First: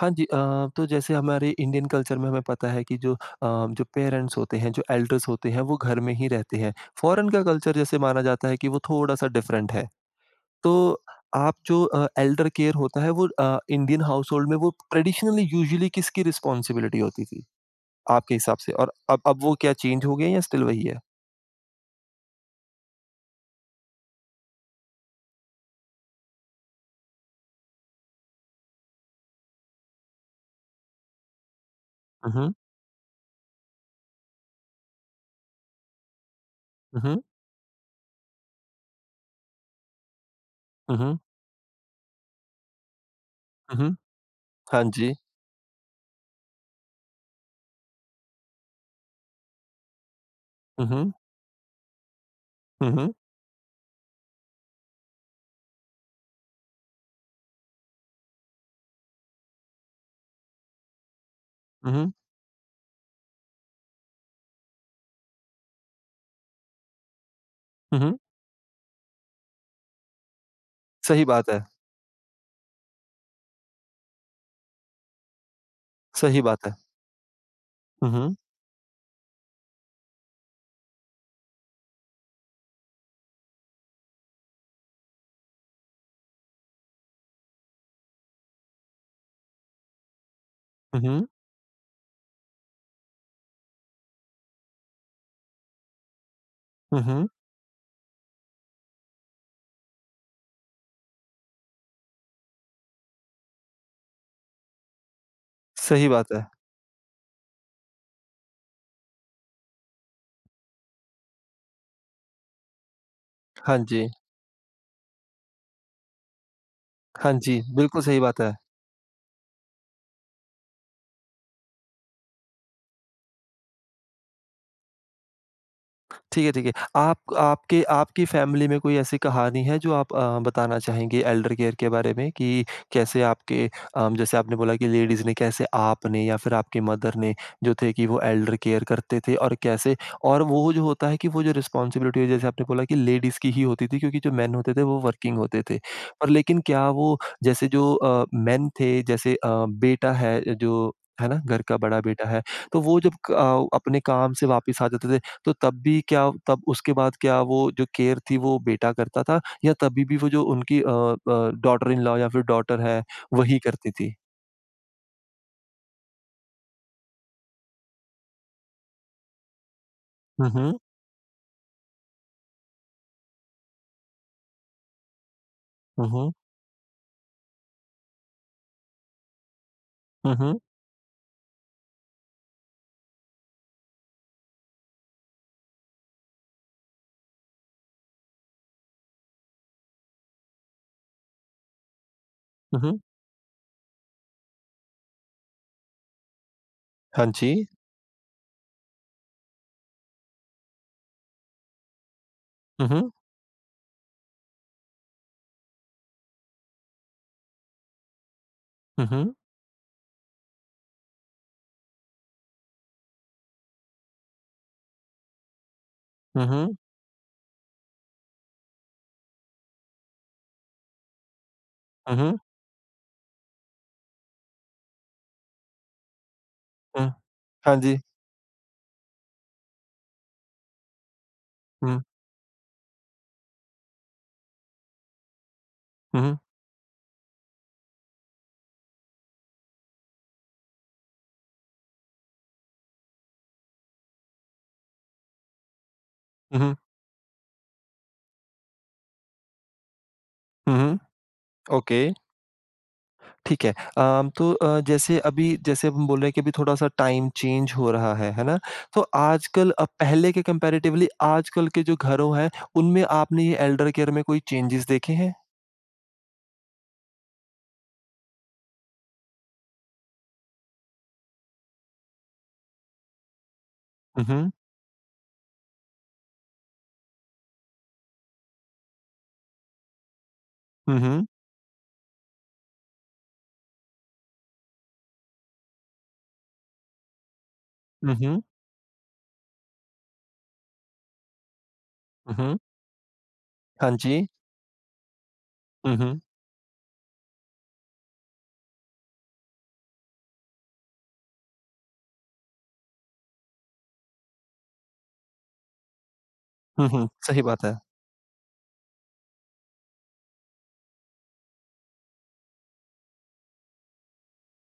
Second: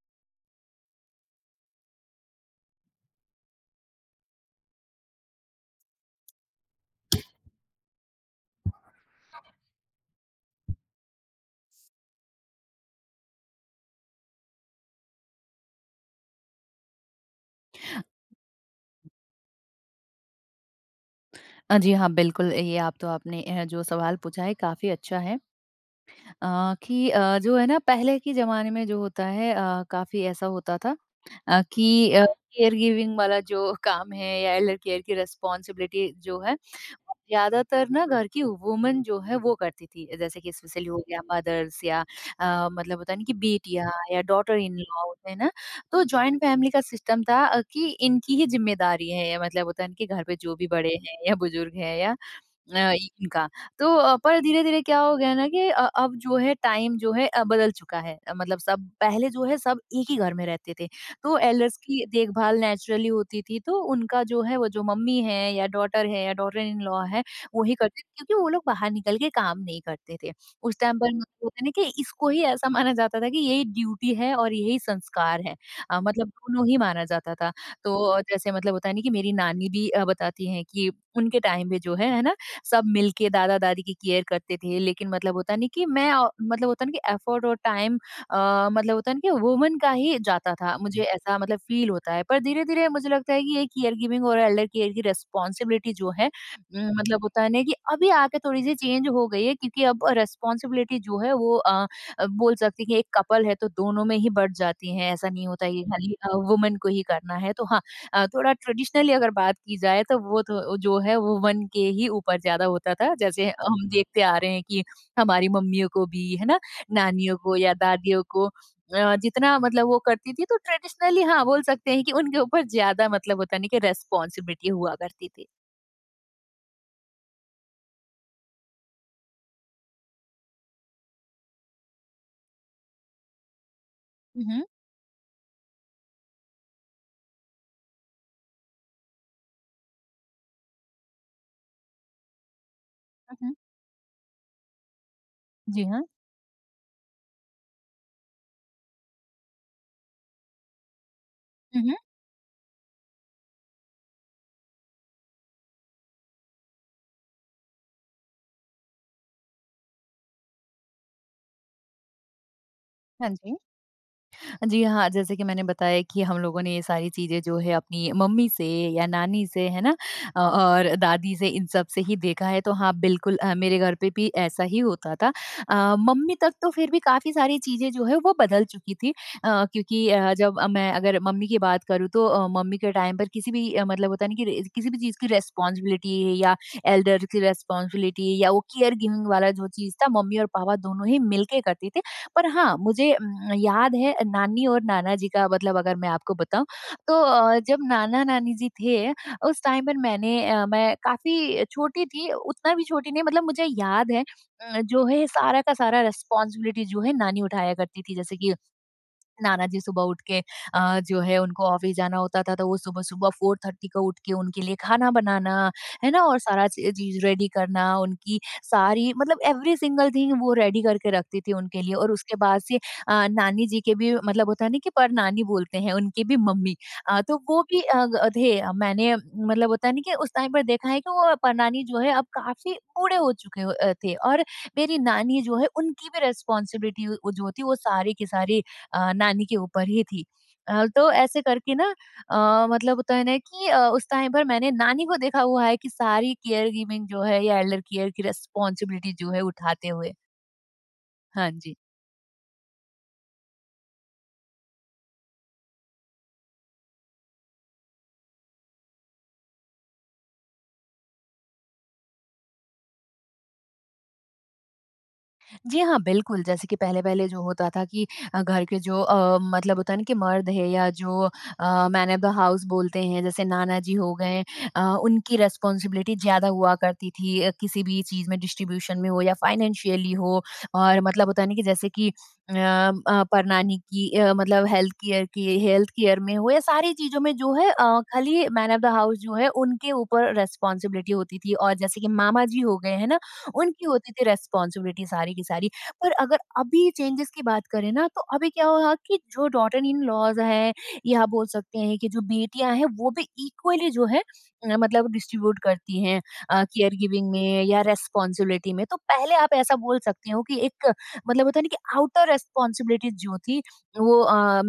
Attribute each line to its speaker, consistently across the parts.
Speaker 1: हाँ जी तो जैसे हमारे इंडियन कल्चर में हमें पता है कि जो जो पेरेंट्स होते हैं, जो एल्डर्स होते हैं, वो घर में ही रहते हैं। फ़ॉरेन का कल्चर जैसे माना जाता है कि वो थोड़ा-सा डिफ़रेंट है। तो आप जो एल्डर केयर होता है वो इंडियन हाउसहोल्ड में वो ट्रेडिशनली यूजुअली किसकी रिस्पॉन्सिबिलिटी होती थी, आपके हिसाब से? और अब वो क्या चेंज हो गया या स्टिल वही है?
Speaker 2: जी हाँ, बिल्कुल, ये आप तो आपने जो सवाल पूछा है काफ़ी अच्छा है। जो है ना, पहले के ज़माने में जो होता है, काफ़ी ऐसा होता था अ, कि अ,
Speaker 1: उहुँ,
Speaker 2: केयर गिविंग वाला जो काम है या एल्डर केयर की रिस्पॉन्सिबिलिटी जो है, वो
Speaker 1: उहुँ,
Speaker 2: ज़्यादातर ना घर की वुमन जो है वो करती थी। जैसे कि स्पेशली हो
Speaker 1: उहुँ,
Speaker 2: गया मदर्स या मतलब होता है ना कि
Speaker 1: उहुँ।
Speaker 2: बेटियाँ या डॉटर इन
Speaker 1: हाँ जी।
Speaker 2: लॉज़ है ना? तो जॉइंट फैमिली का सिस्टम था, कि इनकी ही ज़िम्मेदारी है, या मतलब होता है ना कि घर पे जो भी बड़े
Speaker 1: उहुँ,
Speaker 2: हैं या बुजुर्ग हैं या अ,
Speaker 1: उहुँ,
Speaker 2: इनका। तो पर धीरे-धीरे क्या हो गया ना कि अब जो है टाइम जो है बदल चुका है। मतलब सब पहले जो है सब एक ही घर में रहते थे, तो एल्डर्स की
Speaker 1: उहुँ,
Speaker 2: देखभाल नेचुरली होती थी, तो उनका जो है वो जो मम्मी है या डॉटर इन लॉ है, वही करते थे
Speaker 1: उहुँ।
Speaker 2: क्योंकि वो लोग बाहर निकल के काम नहीं करते थे। उस टाइम पर
Speaker 1: सही
Speaker 2: मतलब
Speaker 1: बात
Speaker 2: होता
Speaker 1: है,
Speaker 2: है ना कि इसको ही ऐसा माना जाता था कि यही ड्यूटी है और यही संस्कार है। मतलब
Speaker 1: सही
Speaker 2: दोनों
Speaker 1: बात है।
Speaker 2: ही माना जाता था। तो
Speaker 1: उहुँ,
Speaker 2: जैसे मतलब होता है ना कि मेरी नानी भी बताती हैं कि उनके टाइम पे जो है ना? सब मिलके दादा-दादी की केयर करते थे। लेकिन मतलब होता नहीं कि मैं मतलब होता है ना कि एफर्ट और टाइम अ, मतलब होता है ना कि वुमन का ही जाता था। मुझे हुँ।
Speaker 1: उहुँ,
Speaker 2: ऐसा मतलब फील होता है। पर धीरे-धीरे मुझे लगता है कि ये केयर गिविंग और एल्डर केयर की रिस्पॉन्सिबिलिटी जो है मतलब
Speaker 1: उहुँ।
Speaker 2: होता है ना कि अभी आके थोड़ी-सी चेंज हो गई है, क्योंकि अब रिस्पॉन्सिबिलिटी जो है वो बोल सकते हैं कि एक कपल है तो दोनों में ही बँट जाती हैं। ऐसा नहीं होता है कि
Speaker 1: सही
Speaker 2: खाली
Speaker 1: बात है।
Speaker 2: वुमन को ही करना है। तो हाँ, थोड़ा ट्रेडिशनली अगर बात की जाए तो वो तो जो है वो 1 के ही ऊपर ज़्यादा होता था। जैसे हम हुँ।
Speaker 1: 한지
Speaker 2: देखते आ रहे हैं कि हमारी मम्मियों को भी, है ना, नानियों को
Speaker 1: 한지,
Speaker 2: या
Speaker 1: 완전히
Speaker 2: दादियों को
Speaker 1: 맞아요.
Speaker 2: जितना मतलब वो करती थी, तो ट्रेडिशनली हाँ, बोल सकते हैं कि उनके ऊपर ज़्यादा मतलब होता नहीं कि रिस्पॉन्सिबिलिटी हुआ करती थी।
Speaker 1: ठीक है, ठीक है। आप आपके आपकी फैमिली में कोई ऐसी कहानी है जो आप बताना चाहेंगे एल्डर केयर के बारे में कि कैसे आपके जैसे
Speaker 2: हुँ,
Speaker 1: आपने
Speaker 2: हुँ।
Speaker 1: बोला कि लेडीज़ ने कैसे आपने या फिर आपकी मदर ने जो थे कि वो एल्डर केयर करते थे और कैसे और वो जो होता है कि वो जो रिस्पॉन्सिबिलिटी है जैसे आपने बोला कि
Speaker 2: हुँ,
Speaker 1: लेडीज़ की
Speaker 2: हुँ।
Speaker 1: ही होती थी क्योंकि जो मेन होते थे वो वर्किंग होते थे।
Speaker 2: जी हाँ।
Speaker 1: पर लेकिन क्या वो जैसे जो मेन थे जैसे बेटा है जो है ना, घर का
Speaker 2: हुँ, हुँ।
Speaker 1: बड़ा बेटा है, तो वो जब अपने काम से वापस आ जाते थे तो तब भी क्या तब उसके बाद क्या वो जो केयर थी वो बेटा करता था या तभी भी वो जो उनकी डॉटर इन लॉ या फिर डॉटर है
Speaker 2: हाँ जी।
Speaker 1: वही करती थी?
Speaker 2: जी हाँ, जैसे कि मैंने बताया कि हम लोगों ने ये सारी चीज़ें जो है अपनी मम्मी से या नानी से, है ना?
Speaker 1: हुँ, हुँ।
Speaker 2: और दादी से, इन सब से ही देखा है, तो हाँ, बिल्कुल मेरे घर पे भी ऐसा ही होता था।
Speaker 1: हुँ, हुँ।
Speaker 2: मम्मी तक तो फिर भी काफ़ी सारी चीज़ें जो है वो बदल चुकी थी, क्योंकि
Speaker 1: हुँ,
Speaker 2: जब
Speaker 1: हुँ।
Speaker 2: मैं अगर मम्मी की बात करूँ तो मम्मी के टाइम पर किसी भी मतलब होता है ना कि किसी भी चीज़ की रिस्पॉन्सिबिलिटी है या एल्डर की रिस्पॉन्सिबिलिटी या वो केयर गिविंग वाला जो चीज़ था, मम्मी और पापा दोनों ही मिलके करते थे। पर हाँ,
Speaker 1: हुँ, हुँ।
Speaker 2: मुझे याद है नानी और नाना जी का, मतलब अगर मैं आपको बताऊँ तो
Speaker 1: हाँ जी।
Speaker 2: जब नाना-नानी जी थे, उस टाइम पर मैं काफ़ी छोटी थी, उतना भी
Speaker 1: हुँ,
Speaker 2: छोटी
Speaker 1: हुँ।
Speaker 2: नहीं, मतलब मुझे याद है जो है सारा का सारा रिस्पॉन्सिबिलिटी जो है नानी उठाया करती थी। जैसे कि
Speaker 1: हुँ, हुँ।
Speaker 2: नानाजी सुबह उठ के जो है उनको ऑफिस जाना होता था तो वो सुबह-सुबह 4:30 को उठ के उनके लिए खाना बनाना, है ना? और
Speaker 1: हुँ,
Speaker 2: सारा
Speaker 1: हुँ।
Speaker 2: ची चीज़ रेडी करना, उनकी सारी, मतलब एवरी सिंगल थिंग वो रेडी करके रखती थी उनके लिए। और
Speaker 1: हुँ,
Speaker 2: उसके
Speaker 1: हुँ।
Speaker 2: बाद से नानी जी के भी, मतलब होता है ना कि परनानी बोलते हैं, उनकी भी मम्मी
Speaker 1: हुँ।
Speaker 2: तो वो
Speaker 1: हाँ
Speaker 2: भी
Speaker 1: जी।
Speaker 2: अ, ग थे। मैंने, मतलब होता है ना कि उस टाइम पर देखा है कि वो परनानी जो
Speaker 1: हुँ।
Speaker 2: है अब काफ़ी बूढ़े हो चुके हो अ, थे, और मेरी नानी जो है उनकी
Speaker 1: हुँ,
Speaker 2: भी
Speaker 1: हुँ।
Speaker 2: रिस्पॉन्सिबिलिटी वो जो थी वो सारी की सारी नानी के ऊपर ही थी। तो ऐसे करके ना मतलब होता है ना कि उस टाइम पर मैंने नानी को देखा हुआ है कि सारी
Speaker 1: हुँ,
Speaker 2: केयर
Speaker 1: हुँ।
Speaker 2: गिविंग जो है या एल्डर केयर की रिस्पॉन्सिबिलिटी जो है उठाते हुए।
Speaker 1: हुँ, हुँ।
Speaker 2: हाँ जी।
Speaker 1: ओके, ठीक है। तो जैसे अभी जैसे हम बोल रहे हैं कि अभी थोड़ा-सा टाइम चेंज हो रहा है ना? तो आजकल अब पहले के कंपैरेटिवली आजकल के जो घरों हैं, उनमें आपने ये एल्डर केयर में कोई चेंजेज़ देखे हैं?
Speaker 2: जी हाँ, बिल्कुल, जैसे कि पहले-पहले जो होता था कि घर के जो मतलब होता है ना कि मर्द है या जो मैन ऑफ द हाउस बोलते हैं, जैसे नाना जी हो
Speaker 1: हुँ,
Speaker 2: गए,
Speaker 1: हुँ।
Speaker 2: उनकी रिस्पॉन्सिबिलिटी ज़्यादा हुआ करती थी, किसी भी चीज़ में डिस्ट्रीब्यूशन में हो या फाइनेंशियली हो।
Speaker 1: हुँ,
Speaker 2: और मतलब
Speaker 1: हुँ।
Speaker 2: होता है ना कि जैसे कि परनानी की मतलब हेल्थ केयर में हो या सारी चीज़ों में, जो है
Speaker 1: हुँ, हुँ।
Speaker 2: खाली मैन ऑफ द हाउस जो है उनके ऊपर रिस्पॉन्सिबिलिटी होती थी। और जैसे कि
Speaker 1: हुँ,
Speaker 2: मामा
Speaker 1: हुँ।
Speaker 2: जी हो गए, है ना? उनकी
Speaker 1: हाँ
Speaker 2: होती थी
Speaker 1: जी।
Speaker 2: रिस्पॉन्सिबिलिटी सारी की सारी।
Speaker 1: हुँ,
Speaker 2: पर
Speaker 1: हुँ।
Speaker 2: अगर अभी चेंजेस की बात करें ना, तो अभी क्या हुआ कि जो डॉटर इन लॉज है या बोल सकते हैं कि जो बेटियां हैं वो भी इक्वली जो है मतलब डिस्ट्रीब्यूट करती हैं
Speaker 1: हुँ,
Speaker 2: केयर
Speaker 1: हुँ।
Speaker 2: गिविंग
Speaker 1: सही
Speaker 2: में
Speaker 1: बात है।
Speaker 2: या रेस्पॉन्सिबिलिटी में, तो पहले आप ऐसा बोल सकते हो कि एक, मतलब होता है ना कि आउटर रेस्पॉन्सिबिलिटी जो थी वो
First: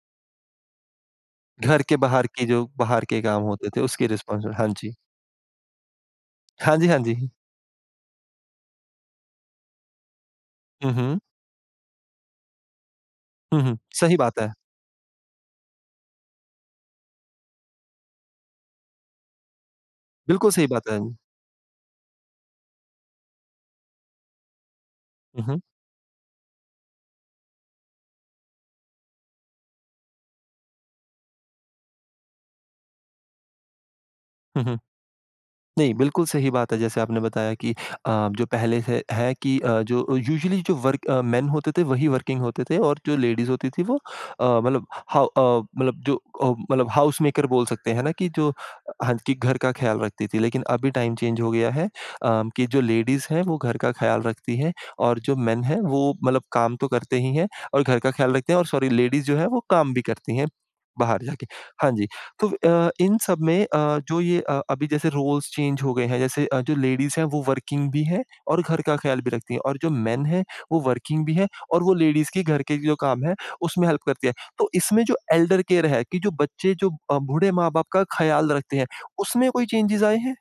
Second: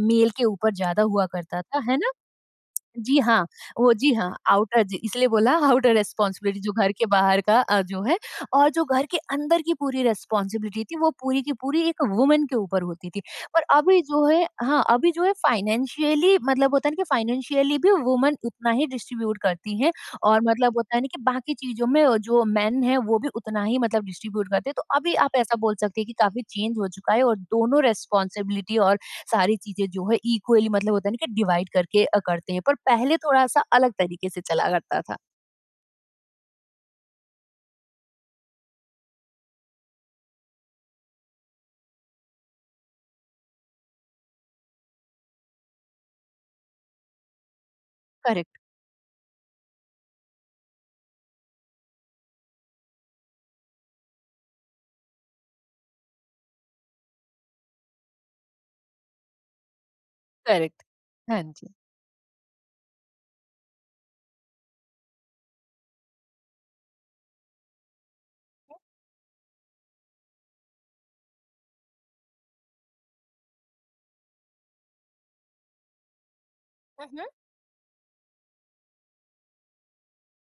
Speaker 2: मेल के ऊपर ज्यादा हुआ करता था,
Speaker 1: घर
Speaker 2: है
Speaker 1: के
Speaker 2: ना?
Speaker 1: बाहर की जो बाहर
Speaker 2: जी
Speaker 1: के
Speaker 2: हाँ,
Speaker 1: काम होते थे
Speaker 2: वो
Speaker 1: उसकी
Speaker 2: जी हाँ,
Speaker 1: रिस्पॉन्सिबल हाँ
Speaker 2: आउटर,
Speaker 1: जी।
Speaker 2: जी इसलिए बोला आउटर रिस्पॉन्सिबिलिटी, जो
Speaker 1: हाँ जी,
Speaker 2: घर
Speaker 1: हाँ
Speaker 2: के
Speaker 1: जी।
Speaker 2: बाहर का जो है। और जो घर के अंदर की पूरी रिस्पॉन्सिबिलिटी
Speaker 1: हुँ,
Speaker 2: थी वो
Speaker 1: हुँ।
Speaker 2: पूरी की पूरी एक वुमन के ऊपर होती थी। पर
Speaker 1: हुँ, हुँ।
Speaker 2: अभी
Speaker 1: सही
Speaker 2: जो
Speaker 1: बात
Speaker 2: है,
Speaker 1: है।
Speaker 2: हाँ, अभी जो है फाइनेंशियली, मतलब होता है ना कि फाइनेंशियली भी वुमन उतना ही डिस्ट्रीब्यूट करती हैं और
Speaker 1: बिल्कुल सही
Speaker 2: मतलब
Speaker 1: बात
Speaker 2: होता
Speaker 1: है।
Speaker 2: है ना
Speaker 1: हुँ,
Speaker 2: कि बाकी चीज़ों में जो मेन हैं वो भी उतना ही मतलब डिस्ट्रीब्यूट करते हैं। तो अभी आप ऐसा
Speaker 1: हुँ।
Speaker 2: बोल सकते हैं कि काफ़ी चेंज हो चुका है, और दोनों रिस्पॉन्सिबिलिटी और सारी चीज़ें जो है इक्वली, मतलब होता है ना कि डिवाइड करके करते हैं। पर पहले थोड़ा-सा अलग तरीके से
Speaker 1: हुँ,
Speaker 2: चला
Speaker 1: हुँ।
Speaker 2: करता था।
Speaker 1: नहीं, बिल्कुल सही बात है जैसे आपने बताया कि जो पहले से है कि जो यूजुअली जो वर्क मेन होते थे वही वर्किंग होते थे और जो लेडीज़ होती थी वो मतलब मतलब जो मतलब हाउस मेकर बोल सकते हैं ना कि जो
Speaker 2: करेक्ट,
Speaker 1: हाँ, कि घर का ख्याल रखती थी। लेकिन अभी टाइम चेंज हो गया है कि जो लेडीज़ हैं वो घर का ख्याल रखती हैं और जो मेन हैं वो मतलब काम तो करते ही हैं और घर का ख्याल रखते हैं और सॉरी लेडीज़ जो है वो काम भी करती हैं,
Speaker 2: करेक्ट।
Speaker 1: बाहर
Speaker 2: हाँ
Speaker 1: जाके।
Speaker 2: जी।
Speaker 1: हाँ जी। तो इन सब में जो ये अभी जैसे रोल्स चेंज हो गए हैं जैसे जो लेडीज़ हैं वो वर्किंग भी हैं और घर का ख़्याल भी रखती हैं और जो मेन हैं वो वर्किंग भी हैं और वो लेडीज़ के घर के जो काम है उसमें हेल्प करती है। तो इसमें जो एल्डर केयर है कि जो बच्चे जो बूढ़े माँ-बाप का ख़्याल रखते हैं, उसमें कोई चेंजेज़ आए हैं?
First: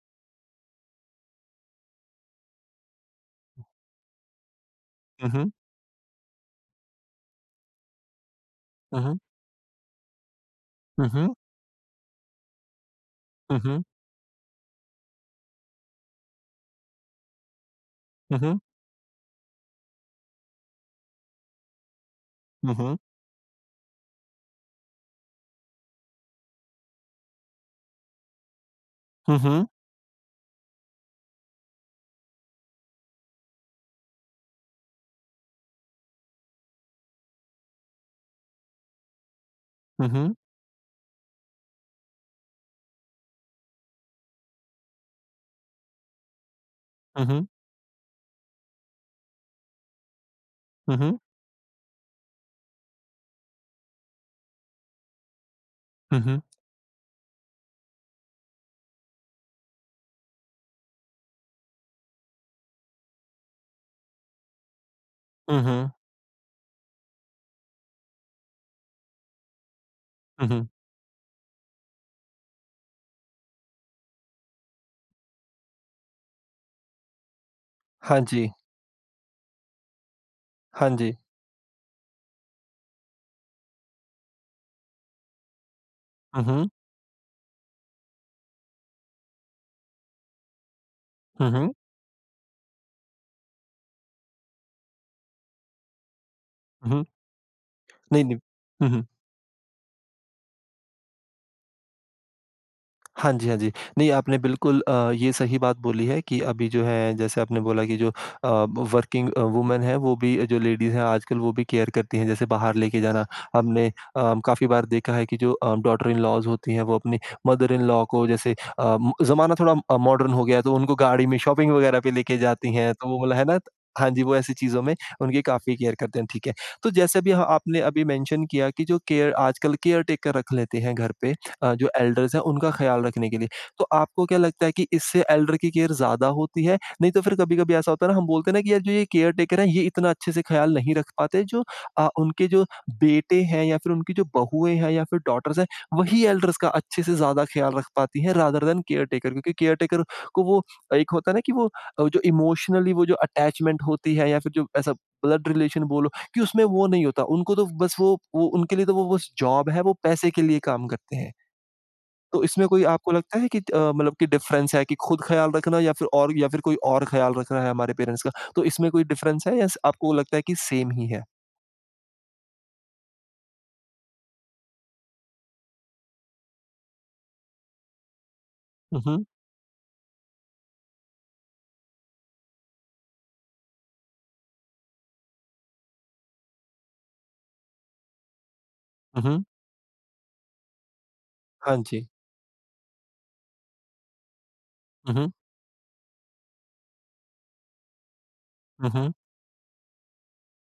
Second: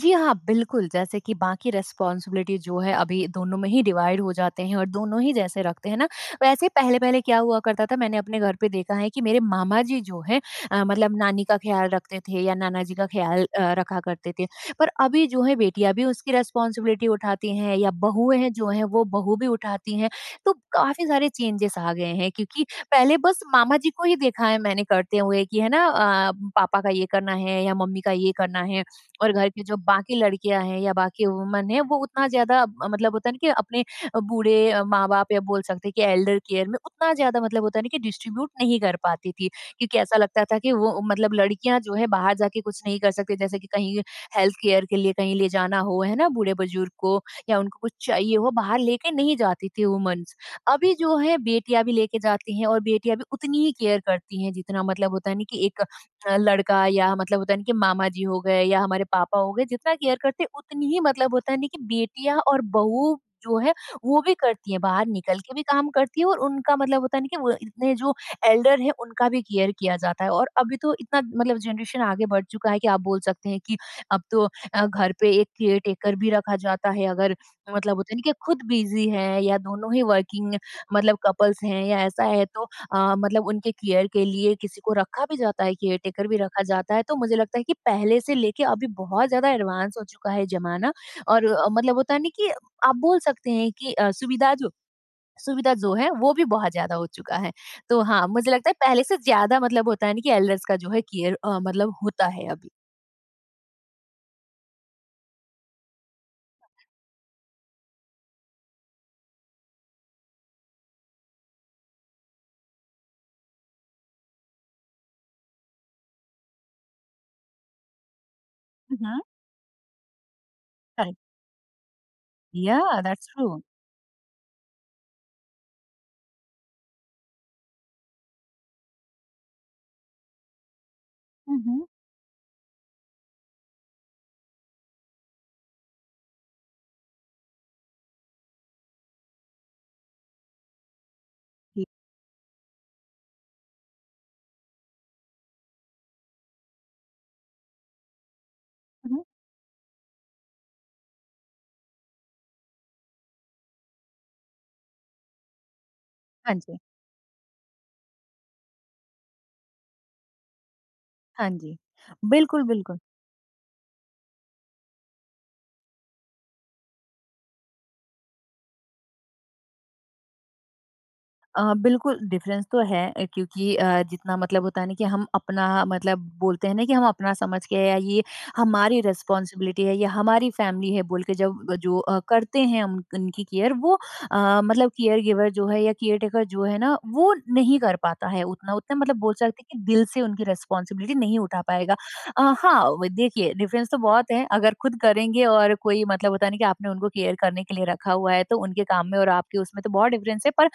Speaker 2: जी हाँ, बिल्कुल, जैसे कि बाकी रिस्पॉन्सिबिलिटी जो है अभी दोनों में ही डिवाइड हो जाते हैं और दोनों
Speaker 1: हुँ,
Speaker 2: ही
Speaker 1: हुँ।
Speaker 2: जैसे रखते हैं ना, वैसे पहले-पहले क्या हुआ करता था, मैंने अपने घर पे देखा
Speaker 1: हुँ,
Speaker 2: है
Speaker 1: हुँ।
Speaker 2: कि मेरे मामा जी जो हैं मतलब
Speaker 1: हुँ,
Speaker 2: नानी का ख़्याल रखते थे या नाना जी का ख़्याल
Speaker 1: हुँ।
Speaker 2: रखा करते थे। पर अभी जो है बेटियाँ भी उसकी रिस्पॉन्सिबिलिटी उठाती हैं या बहुएँ
Speaker 1: हुँ,
Speaker 2: हैं
Speaker 1: हुँ।
Speaker 2: जो हैं वो बहू भी उठाती हैं, तो काफ़ी सारे चेंजेस आ गए हैं। क्योंकि
Speaker 1: हुँ, हुँ।
Speaker 2: पहले बस मामा जी को ही देखा है मैंने करते हुए कि है ना पापा का ये करना है या मम्मी का ये करना है। और
Speaker 1: हुँ,
Speaker 2: घर की
Speaker 1: हुँ।
Speaker 2: जो बाकी लड़कियाँ हैं या बाकी वुमन है वो उतना ज़्यादा, मतलब होता है ना कि अपने बूढ़े माँ-बाप, या बोल सकते हैं कि एल्डर केयर में उतना ज़्यादा मतलब होता है ना कि डिस्ट्रीब्यूट नहीं कर पाती थी। क्योंकि
Speaker 1: हुँ,
Speaker 2: ऐसा
Speaker 1: हुँ।
Speaker 2: लगता था कि वो मतलब लड़कियाँ जो है बाहर जाके कुछ नहीं कर सकती, जैसे कि कहीं हेल्थ केयर के लिए कहीं ले जाना हो, है ना? बूढ़े-बुजुर्ग को
Speaker 1: हुँ, हुँ।
Speaker 2: या उनको कुछ चाहिए हो, बाहर लेके नहीं जाती थी वुमन्स। अभी
Speaker 1: हुँ,
Speaker 2: जो
Speaker 1: हुँ।
Speaker 2: है बेटियाँ भी लेके जाती हैं और बेटियाँ भी उतनी ही केयर करती हैं जितना, मतलब होता है ना कि एक
Speaker 1: हुँ, हुँ।
Speaker 2: लड़का या मतलब होता है ना कि मामा जी हो गए या हमारे पापा हो गए, जितना केयर करते हैं उतनी ही, मतलब होता है ना कि बेटियां और बहू जो है वो भी करती है, बाहर निकल के
Speaker 1: हुँ,
Speaker 2: भी
Speaker 1: हुँ। हुँ,
Speaker 2: काम
Speaker 1: हुँ।
Speaker 2: करती है और उनका, मतलब होता है ना कि वो इतने जो एल्डर है उनका भी केयर किया जाता है। और
Speaker 1: हुँ, हुँ।
Speaker 2: अभी तो इतना मतलब जनरेशन आगे बढ़ चुका है कि आप बोल सकते हैं कि अब तो घर पे एक केयर टेकर भी रखा जाता है, अगर मतलब होता है
Speaker 1: हाँ
Speaker 2: ना कि
Speaker 1: जी।
Speaker 2: खुद बिजी है या दोनों ही वर्किंग,
Speaker 1: हाँ जी।
Speaker 2: मतलब कपल्स हैं या ऐसा है तो मतलब उनके केयर के लिए किसी को रखा भी जाता है, केयर टेकर भी
Speaker 1: हुँ,
Speaker 2: रखा
Speaker 1: हुँ।
Speaker 2: जाता है। तो मुझे लगता है कि पहले से लेके अभी बहुत ज़्यादा एडवांस हो चुका है ज़माना और
Speaker 1: हुँ, हुँ।
Speaker 2: मतलब होता है ना कि आप बोल सकते हैं कि सुविधा जो है वो भी बहुत
Speaker 1: हुँ,
Speaker 2: ज़्यादा
Speaker 1: हुँ।
Speaker 2: हो चुका है। तो
Speaker 1: नहीं,
Speaker 2: हाँ,
Speaker 1: नहीं।
Speaker 2: मुझे लगता है
Speaker 1: हुँ,
Speaker 2: पहले
Speaker 1: हुँ।
Speaker 2: से ज़्यादा, मतलब होता है ना कि एल्डर्स का जो है केयर मतलब होता है अभी।
Speaker 1: हाँ जी, हाँ जी। नहीं, आपने बिल्कुल ये सही बात बोली है कि अभी जो है जैसे आपने बोला कि जो वर्किंग वूमेन है वो भी जो लेडीज़ हैं आजकल वो भी केयर करती हैं जैसे बाहर लेके जाना। हमने काफ़ी बार देखा है कि जो डॉटर इन लॉज़ होती हैं वो अपनी मदर इन लॉ को जैसे
Speaker 2: Mhm.
Speaker 1: ज़माना थोड़ा मॉडर्न हो गया है तो उनको
Speaker 2: Correct.
Speaker 1: गाड़ी में शॉपिंग वग़ैरह पे लेके जाती हैं
Speaker 2: Yeah,
Speaker 1: तो वो
Speaker 2: that's
Speaker 1: मतलब है ना?
Speaker 2: true.
Speaker 1: हाँ जी, वो ऐसी चीज़ों में उनकी काफ़ी केयर करते हैं, ठीक है। तो जैसे अभी ह आपने अभी मेंशन किया कि जो केयर आजकल केयर टेकर रख लेते हैं घर पे
Speaker 2: Mm-hmm.
Speaker 1: जो एल्डर्स हैं उनका ख्याल रखने के लिए। तो आपको क्या लगता है कि इससे एल्डर की केयर ज़्यादा होती है? नहीं तो फिर कभी-कभी ऐसा होता है ना हम बोलते हैं ना कि यार जो ये केयर टेकर हैं ये इतना अच्छे से ख्याल नहीं रख पाते जो
Speaker 2: Yeah.
Speaker 1: उनके जो बेटे हैं या फिर उनकी जो बहुएँ हैं या फिर डॉटर्स हैं वही एल्डर्स का अच्छे से ज़्यादा ख्याल रख पाती हैं रादर दैन केयर
Speaker 2: Mhm. हुँ, हुँ। जी। हुँ, हुँ।
Speaker 1: टेकर क्योंकि केयर टेकर को वो एक होता है ना कि वो जो इमोशनली वो जो अटैचमेंट होती है या फिर जो ऐसा ब्लड रिलेशन बोलो कि
Speaker 2: हाँ
Speaker 1: उसमें
Speaker 2: जी,
Speaker 1: वो नहीं होता। उनको तो बस वो उनके लिए तो वो बस जॉब है, वो पैसे के लिए काम करते हैं।
Speaker 2: हाँ जी।
Speaker 1: तो
Speaker 2: बिल्कुल,
Speaker 1: इसमें कोई
Speaker 2: बिल्कुल।
Speaker 1: आपको लगता है कि मतलब कि डिफरेंस है कि खुद ख़्याल रखना या फिर और या फिर कोई और ख़्याल रख रहा है हमारे पेरेंट्स का, तो इसमें कोई डिफरेंस है या स आपको लगता है कि सेम ही है?
Speaker 2: बिल्कुल डिफरेंस तो है, क्योंकि जितना मतलब होता है ना कि हम अपना मतलब बोलते हैं ना कि हम अपना समझ के या ये हमारी
Speaker 1: हुँ, हुँ,
Speaker 2: रिस्पॉन्सिबिलिटी है या हमारी फैमिली है बोल के जब जो करते हैं हम उनकी केयर वो मतलब केयर गिवर जो है या केयर टेकर जो है ना वो नहीं कर पाता है उतना उतना मतलब
Speaker 1: हुँ,
Speaker 2: बोल
Speaker 1: हुँ।
Speaker 2: सकते हैं कि दिल से उनकी रिस्पॉन्सिबिलिटी नहीं उठा
Speaker 1: हाँ
Speaker 2: पाएगा।
Speaker 1: जी।
Speaker 2: हाँ वो देखिए डिफरेंस तो बहुत है अगर खुद
Speaker 1: हुँ, हुँ,
Speaker 2: करेंगे और कोई मतलब होता नहीं कि आपने उनको केयर करने के लिए रखा हुआ है तो उनके
Speaker 1: हुँ,
Speaker 2: काम
Speaker 1: हुँ।
Speaker 2: में और आपके उसमें तो बहुत डिफरेंस है। पर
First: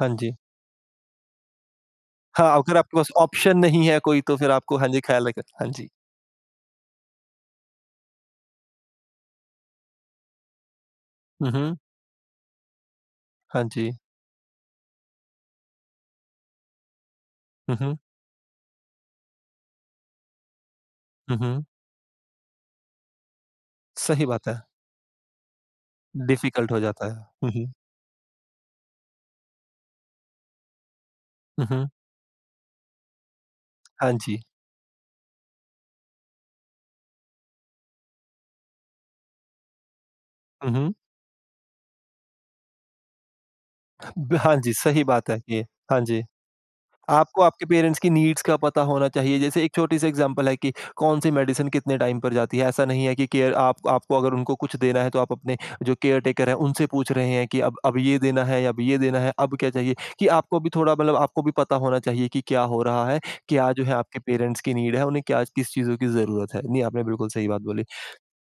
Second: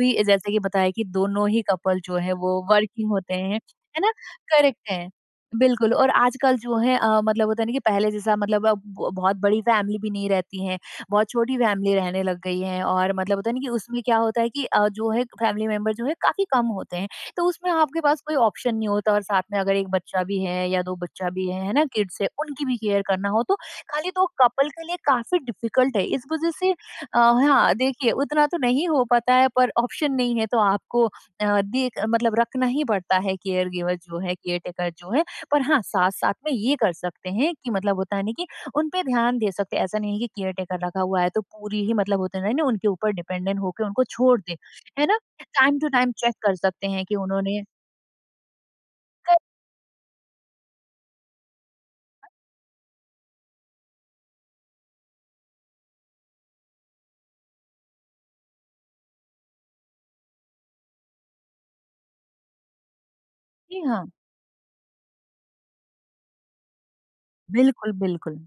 Speaker 1: हाँ जी।
Speaker 2: जैसे कि बताया कि दोनों ही कपल जो है
Speaker 1: हाँ,
Speaker 2: वो
Speaker 1: अगर आपके पास
Speaker 2: वर्किंग होते हैं,
Speaker 1: ऑप्शन नहीं है
Speaker 2: है ना?
Speaker 1: कोई तो फिर आपको हाँ
Speaker 2: करेक्ट
Speaker 1: जी,
Speaker 2: है।
Speaker 1: ख़्याल रख हाँ जी।
Speaker 2: बिल्कुल। और आजकल जो है मतलब होता है ना कि पहले जैसा मतलब अब ब बहुत बड़ी फैमिली भी नहीं रहती है, बहुत
Speaker 1: हुँ,
Speaker 2: छोटी
Speaker 1: हुँ।
Speaker 2: फैमिली रहने लग गई है और मतलब होता है ना
Speaker 1: हाँ
Speaker 2: कि
Speaker 1: जी।
Speaker 2: उसमें क्या होता है कि जो है फैमिली मेंबर जो है काफ़ी कम होते हैं, तो उसमें
Speaker 1: हुँ, हुँ,
Speaker 2: आपके पास कोई ऑप्शन नहीं होता। और साथ में अगर 1 बच्चा भी है या 2 बच्चा
Speaker 1: हुँ,
Speaker 2: भी
Speaker 1: हुँ।
Speaker 2: है ना? किड्स है, उनकी भी केयर करना हो तो खाली 2
Speaker 1: सही बात है।
Speaker 2: कपल के लिए काफ़ी डिफ़िकल्ट है। इस वज़ह
Speaker 1: डिफ़िकल्ट
Speaker 2: से
Speaker 1: हो जाता है। हुँ, हुँ,
Speaker 2: हाँ, देखिए उतना तो नहीं हो पाता है पर ऑप्शन नहीं है तो आपको
Speaker 1: हुँ, हुँ।
Speaker 2: देख मतलब रखना ही पड़ता है केयरगिवर
Speaker 1: हाँ
Speaker 2: जो है,
Speaker 1: जी।
Speaker 2: केयरटेकर जो है। पर हाँ, साथ-साथ में ये कर सकते हैं कि मतलब होता है ना कि उन पे ध्यान दे सकते हैं। ऐसा नहीं है कि
Speaker 1: हुँ,
Speaker 2: केयरटेकर
Speaker 1: हुँ।
Speaker 2: रखा हुआ है तो पूरी ही मतलब होता है ना उनके ऊपर डिपेंडेंट होके उनको
Speaker 1: ब
Speaker 2: छोड़ दें,
Speaker 1: हाँ जी, सही
Speaker 2: है ना?
Speaker 1: बात है ये।
Speaker 2: टाइम टू
Speaker 1: हाँ
Speaker 2: टाइम
Speaker 1: जी।
Speaker 2: चेक कर सकते हैं कि
Speaker 1: आपको
Speaker 2: उन्होंने
Speaker 1: आपके पेरेंट्स की नीड्स का पता होना चाहिए।
Speaker 2: कर-
Speaker 1: जैसे एक छोटी-सी एग्ज़ाम्पल है कि कौन-सी मेडिसिन कितने टाइम पर जाती है। ऐसा नहीं है कि केयर आप आपको अगर उनको कुछ देना है तो आप अपने जो केयर टेकर हैं उनसे पूछ रहे हैं कि अब ये देना है, या अब ये देना है, अब क्या चाहिए? कि आपको भी थोड़ा मतलब आपको भी पता होना चाहिए कि क्या हो रहा है, क्या
Speaker 2: जी
Speaker 1: जो है
Speaker 2: हाँ,
Speaker 1: आपके पेरेंट्स की नीड है, उन्हें क्या किस चीज़ों की ज़रूरत है। नहीं, आपने बिल्कुल सही बात बोली।
Speaker 2: बिल्कुल, बिल्कुल।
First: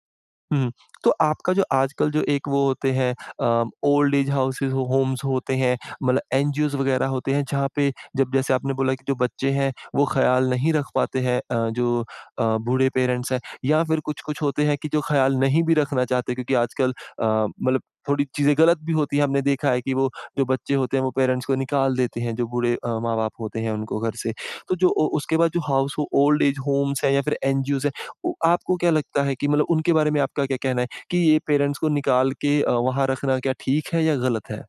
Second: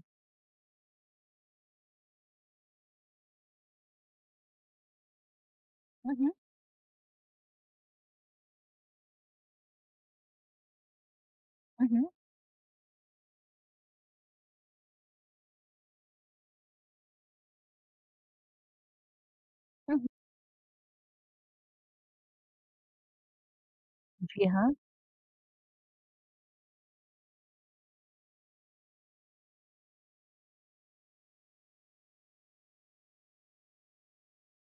Speaker 1: हुँ। तो आपका जो आजकल जो एक वो होते हैं ओल्ड एज हाउसेज़ होम्स होते हैं
Speaker 2: हुँ,
Speaker 1: मतलब
Speaker 2: हुँ।
Speaker 1: एनजीओज़ वगैरह होते हैं जहाँ पे जब जैसे आपने बोला कि जो बच्चे हैं वो ख़्याल नहीं रख पाते हैं
Speaker 2: हुँ,
Speaker 1: जो
Speaker 2: हुँ।
Speaker 1: बूढ़े पेरेंट्स हैं या फिर कुछ-कुछ होते हैं कि जो ख़्याल नहीं भी रखना चाहते क्योंकि आजकल मतलब थोड़ी चीज़ें गलत भी होती हैं। हमने देखा है कि
Speaker 2: हुँ, हुँ।
Speaker 1: वो जो बच्चे होते हैं वो पेरेंट्स को निकाल देते हैं जो बूढ़े माँ-बाप होते हैं उनको घर से।
Speaker 2: जी हाँ।
Speaker 1: तो जो ओ उसके बाद जो हाउस ओल्ड एज होम्स हैं या फिर एनजीओज़ उ आपको क्या लगता है कि मतलब उनके बारे में आपका क्या कहना है कि ये पेरेंट्स को निकाल के वहाँ रखना क्या ठीक है या गलत है?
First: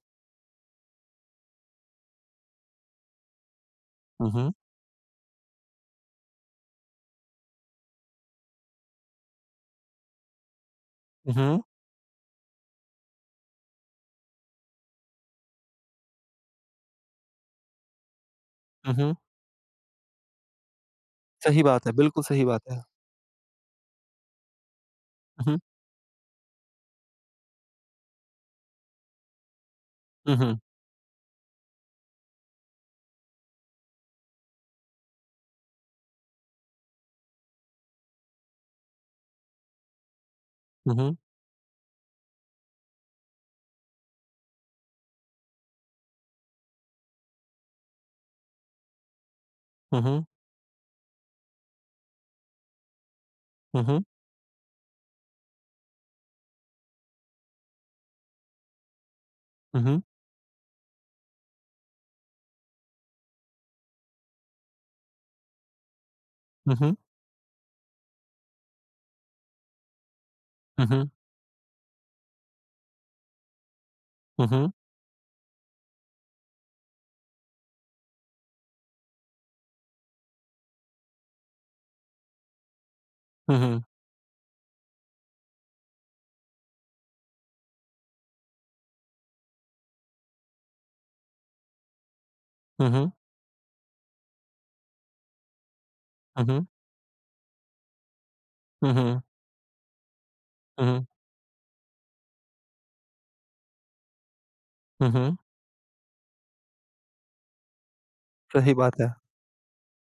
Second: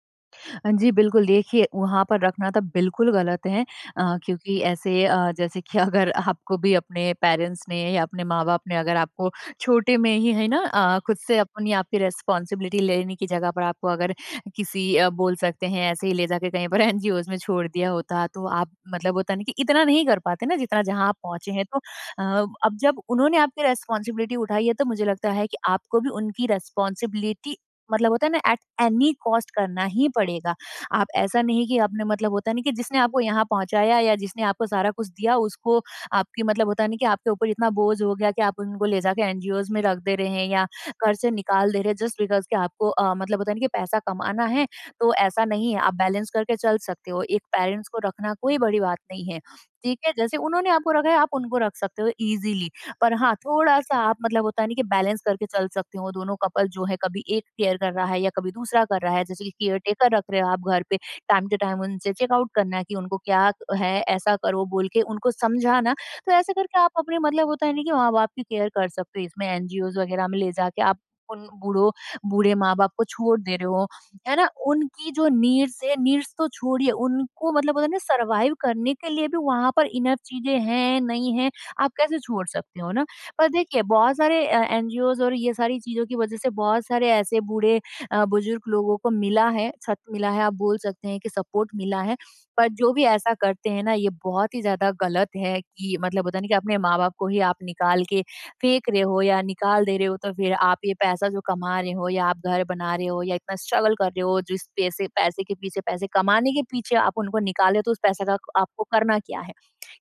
Speaker 2: जी, बिल्कुल देखिए वहाँ पर रखना तो बिल्कुल गलत है
Speaker 1: हुँ, हुँ।
Speaker 2: क्योंकि ऐसे जैसे कि अगर आपको भी अपने पेरेंट्स ने या अपने माँ-बाप ने अगर आपको छोटे में ही है ना खुद
Speaker 1: हुँ,
Speaker 2: से
Speaker 1: हुँ।
Speaker 2: अपनी आपकी रिस्पॉन्सिबिलिटी लेने की जगह पर आपको अगर किसी बोल सकते हैं ऐसे ही ले जाके कहीं पर एनजीओज़ में छोड़ दिया होता तो आप
Speaker 1: हुँ,
Speaker 2: मतलब
Speaker 1: हुँ।
Speaker 2: होता नहीं कि इतना नहीं कर पाते ना जितना जहाँ आप पहुँचे
Speaker 1: सही
Speaker 2: हैं। तो
Speaker 1: बात है,
Speaker 2: अ,
Speaker 1: बिल्कुल सही बात
Speaker 2: अब
Speaker 1: है।
Speaker 2: जब उन्होंने आपकी रिस्पॉन्सिबिलिटी उठाई है तो मुझे लगता
Speaker 1: हुँ,
Speaker 2: है कि
Speaker 1: हुँ।
Speaker 2: आपको भी उनकी रिस्पॉन्सिबिलिटी मतलब होता है ना एट एनी कॉस्ट करना ही
Speaker 1: हुँ,
Speaker 2: पड़ेगा।
Speaker 1: हुँ।
Speaker 2: आप ऐसा नहीं कि आपने मतलब होता नहीं कि जिसने आपको यहाँ पहुँचाया या जिसने आपको सारा कुछ दिया उसको आपकी मतलब होता नहीं कि आपके ऊपर इतना बोझ हो गया कि आप उनको ले जाके एनजीओज में रख दे रहे हैं या
Speaker 1: हुँ,
Speaker 2: घर
Speaker 1: हुँ।
Speaker 2: से निकाल दे रहे हैं जस्ट बिकॉज कि आपको मतलब होता नहीं कि पैसा कमाना है। तो ऐसा नहीं है, आप बैलेंस करके चल सकते हो, एक पेरेंट्स को रखना कोई बड़ी बात नहीं है। ठीक
Speaker 1: हुँ,
Speaker 2: है
Speaker 1: हुँ।
Speaker 2: जैसे उन्होंने आपको रखा है आप उनको रख सकते हो इजीली। पर हाँ,
Speaker 1: हुँ,
Speaker 2: थोड़ा-सा
Speaker 1: हुँ।
Speaker 2: आप मतलब होता है नहीं कि बैलेंस करके चल सकते हो, दोनों कपल जो है कभी एक केयर कर रहा है या कभी दूसरा कर रहा है, जैसे कि केयर
Speaker 1: हुँ, हुँ।
Speaker 2: टेकर रख रहे हो आप घर पे, टाइम टू टाइम उनसे चेकआउट करना कि उनको क्या है, ऐसा करो बोल के उनको समझाना। तो ऐसा
Speaker 1: हुँ,
Speaker 2: करके आप
Speaker 1: हुँ।
Speaker 2: अपने मतलब होता है नहीं कि माँ-बाप की केयर कर सकते हो, इसमें एनजीओज़ वगैरह में ले जाके आप उन बूढ़ों बूढ़े माँ-बाप को छोड़ दे रहे हो, है ना?
Speaker 1: हुँ, हुँ।
Speaker 2: उनकी जो नीड्स है, नीड्स तो छोड़िए, उनको मतलब होता है ना सर्वाइव करने के लिए भी वहाँ पर इनफ चीज़ें हैं, नहीं हैं। आप कैसे छोड़ सकते हो ना? पर
Speaker 1: हुँ,
Speaker 2: देखिए
Speaker 1: हुँ।
Speaker 2: बहुत सारे एनजीओज़ और ये सारी चीज़ों की वज़ह से बहुत सारे ऐसे बूढ़े बुज़ुर्ग लोगों को मिला है, छत मिला है, आप बोल सकते हैं कि सपोर्ट मिला है। पर
Speaker 1: हुँ,
Speaker 2: जो भी
Speaker 1: हुँ।
Speaker 2: ऐसा करते हैं ना ये बहुत ही ज़्यादा गलत है कि मतलब होता है
Speaker 1: हुँ,
Speaker 2: ना कि
Speaker 1: हुँ।
Speaker 2: अपने माँ-बाप को ही आप निकाल के फेंक
Speaker 1: हुँ,
Speaker 2: रहे हो
Speaker 1: हुँ।
Speaker 2: या निकाल दे रहे हो तो फिर आप
Speaker 1: हुँ,
Speaker 2: ये
Speaker 1: हुँ।
Speaker 2: पैसा जो कमा रहे हो या आप घर बना रहे हो या इतना स्ट्रगल कर रहे हो, जिस पैसे
Speaker 1: हुँ, हुँ।
Speaker 2: पैसे के पीछे पैसे कमाने के पीछे आप उनको निकाले तो उस पैसे का
Speaker 1: सही
Speaker 2: आपको
Speaker 1: बात है,
Speaker 2: करना क्या है?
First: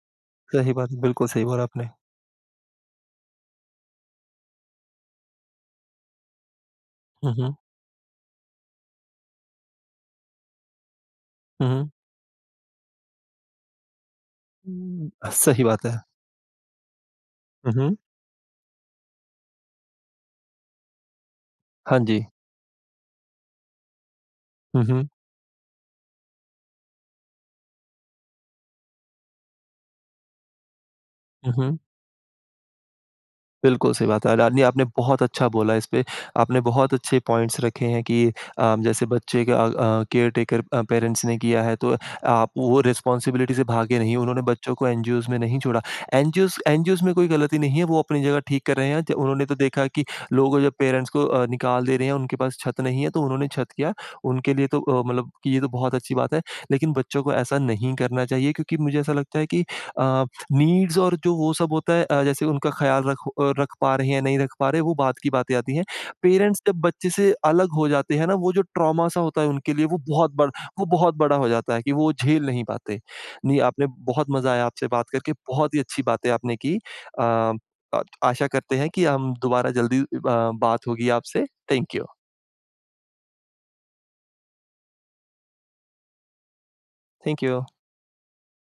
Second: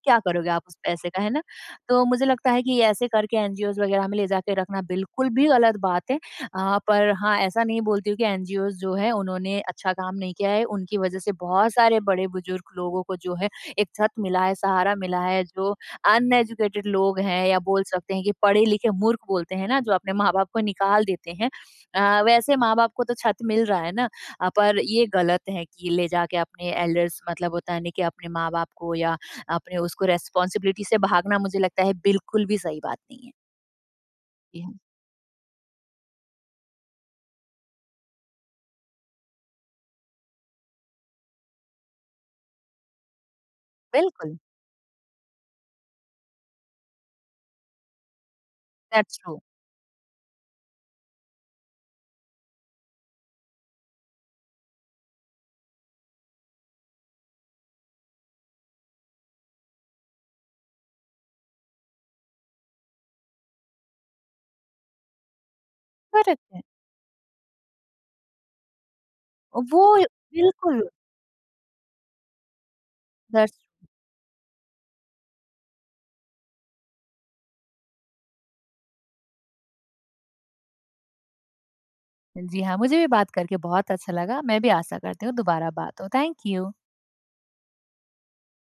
Speaker 2: क्या करोगे आप
Speaker 1: सही
Speaker 2: उस
Speaker 1: बात है।
Speaker 2: पैसे का,
Speaker 1: बिल्कुल
Speaker 2: है ना?
Speaker 1: सही बोला आपने।
Speaker 2: तो मुझे लगता है कि ये ऐसे करके एनजीओज़ वगैरह में ले जाके रखना बिल्कुल भी गलत बात है। पर
Speaker 1: हुँ,
Speaker 2: हाँ,
Speaker 1: हुँ।
Speaker 2: ऐसा नहीं बोलती हूँ कि एनजीओज़ जो है उन्होंने अच्छा काम नहीं किया है, उनकी वज़ह से
Speaker 1: हुँ,
Speaker 2: बहुत
Speaker 1: हुँ।
Speaker 2: सारे बड़े-बुजुर्ग लोगों को जो है एक छत मिला है, सहारा मिला है,
Speaker 1: सही
Speaker 2: जो
Speaker 1: बात है।
Speaker 2: अनएजुकेटेड लोग हैं या
Speaker 1: हुँ,
Speaker 2: बोल
Speaker 1: हुँ।
Speaker 2: सकते हैं कि पढ़े-लिखे मूर्ख बोलते हैं ना, जो अपने माँ-बाप को निकाल देते हैं।
Speaker 1: हाँ जी।
Speaker 2: वैसे माँ-बाप को तो छत मिल रहा है ना। पर
Speaker 1: हुँ,
Speaker 2: ये
Speaker 1: हुँ।
Speaker 2: गलत है कि ले जाके अपने एल्डर्स मतलब होता है ना कि अपने माँ-बाप को या आपने उसको रिस्पॉन्सिबिलिटी से भागना
Speaker 1: हुँ,
Speaker 2: मुझे
Speaker 1: हुँ।
Speaker 2: लगता है बिल्कुल भी सही बात नहीं है।
Speaker 1: बिल्कुल, सही बात है।
Speaker 2: जी
Speaker 1: लाडली,
Speaker 2: हाँ,
Speaker 1: आपने बहुत अच्छा बोला इस पे। आपने बहुत अच्छे पॉइंट्स रखे हैं कि जैसे बच्चे का केयर टेकर पेरेंट्स ने किया है, तो आप वो रिस्पॉन्सिबिलिटी से भागे नहीं,
Speaker 2: बिल्कुल,
Speaker 1: उन्होंने बच्चों को एनजीओज़ में नहीं छोड़ा। एनजीओज़ एनजीओज़ में कोई गलती नहीं है, वो अपनी जगह ठीक कर रहे हैं। ज
Speaker 2: दैट्स ट्रू,
Speaker 1: उन्होंने तो देखा कि लोग जब पेरेंट्स को निकाल दे रहे हैं, उनके पास छत नहीं है, तो उन्होंने छत किया। उनके लिए तो मतलब कि ये तो बहुत अच्छी बात है, लेकिन बच्चों को ऐसा नहीं करना चाहिए क्योंकि मुझे ऐसा लगता है कि अ, नीड्स और जो वो सब होता है जैसे उनका ख्याल रख पा रहे हैं या नहीं रख पा रहे, वो बात की बातें आती हैं।
Speaker 2: करेक्ट है।
Speaker 1: पेरेंट्स जब बच्चे से अलग हो जाते हैं ना, वो जो ट्रॉमा सा होता है उनके
Speaker 2: वो
Speaker 1: लिए
Speaker 2: बिल्कुल,
Speaker 1: वो बहुत बड़ा हो जाता है कि वो झेल नहीं पाते।
Speaker 2: दैट्स
Speaker 1: नहीं, आपने बहुत मज़ा आया आपसे बात करके, बहुत ही अच्छी बातें आपने की। अ, आशा करते हैं कि हम दोबारा जल्दी बात होगी आपसे। Thank you.
Speaker 2: जी हाँ, मुझे भी बात करके बहुत अच्छा लगा। मैं भी आशा करती हूँ दोबारा बात हो। Thank you.
Speaker 1: Thank you.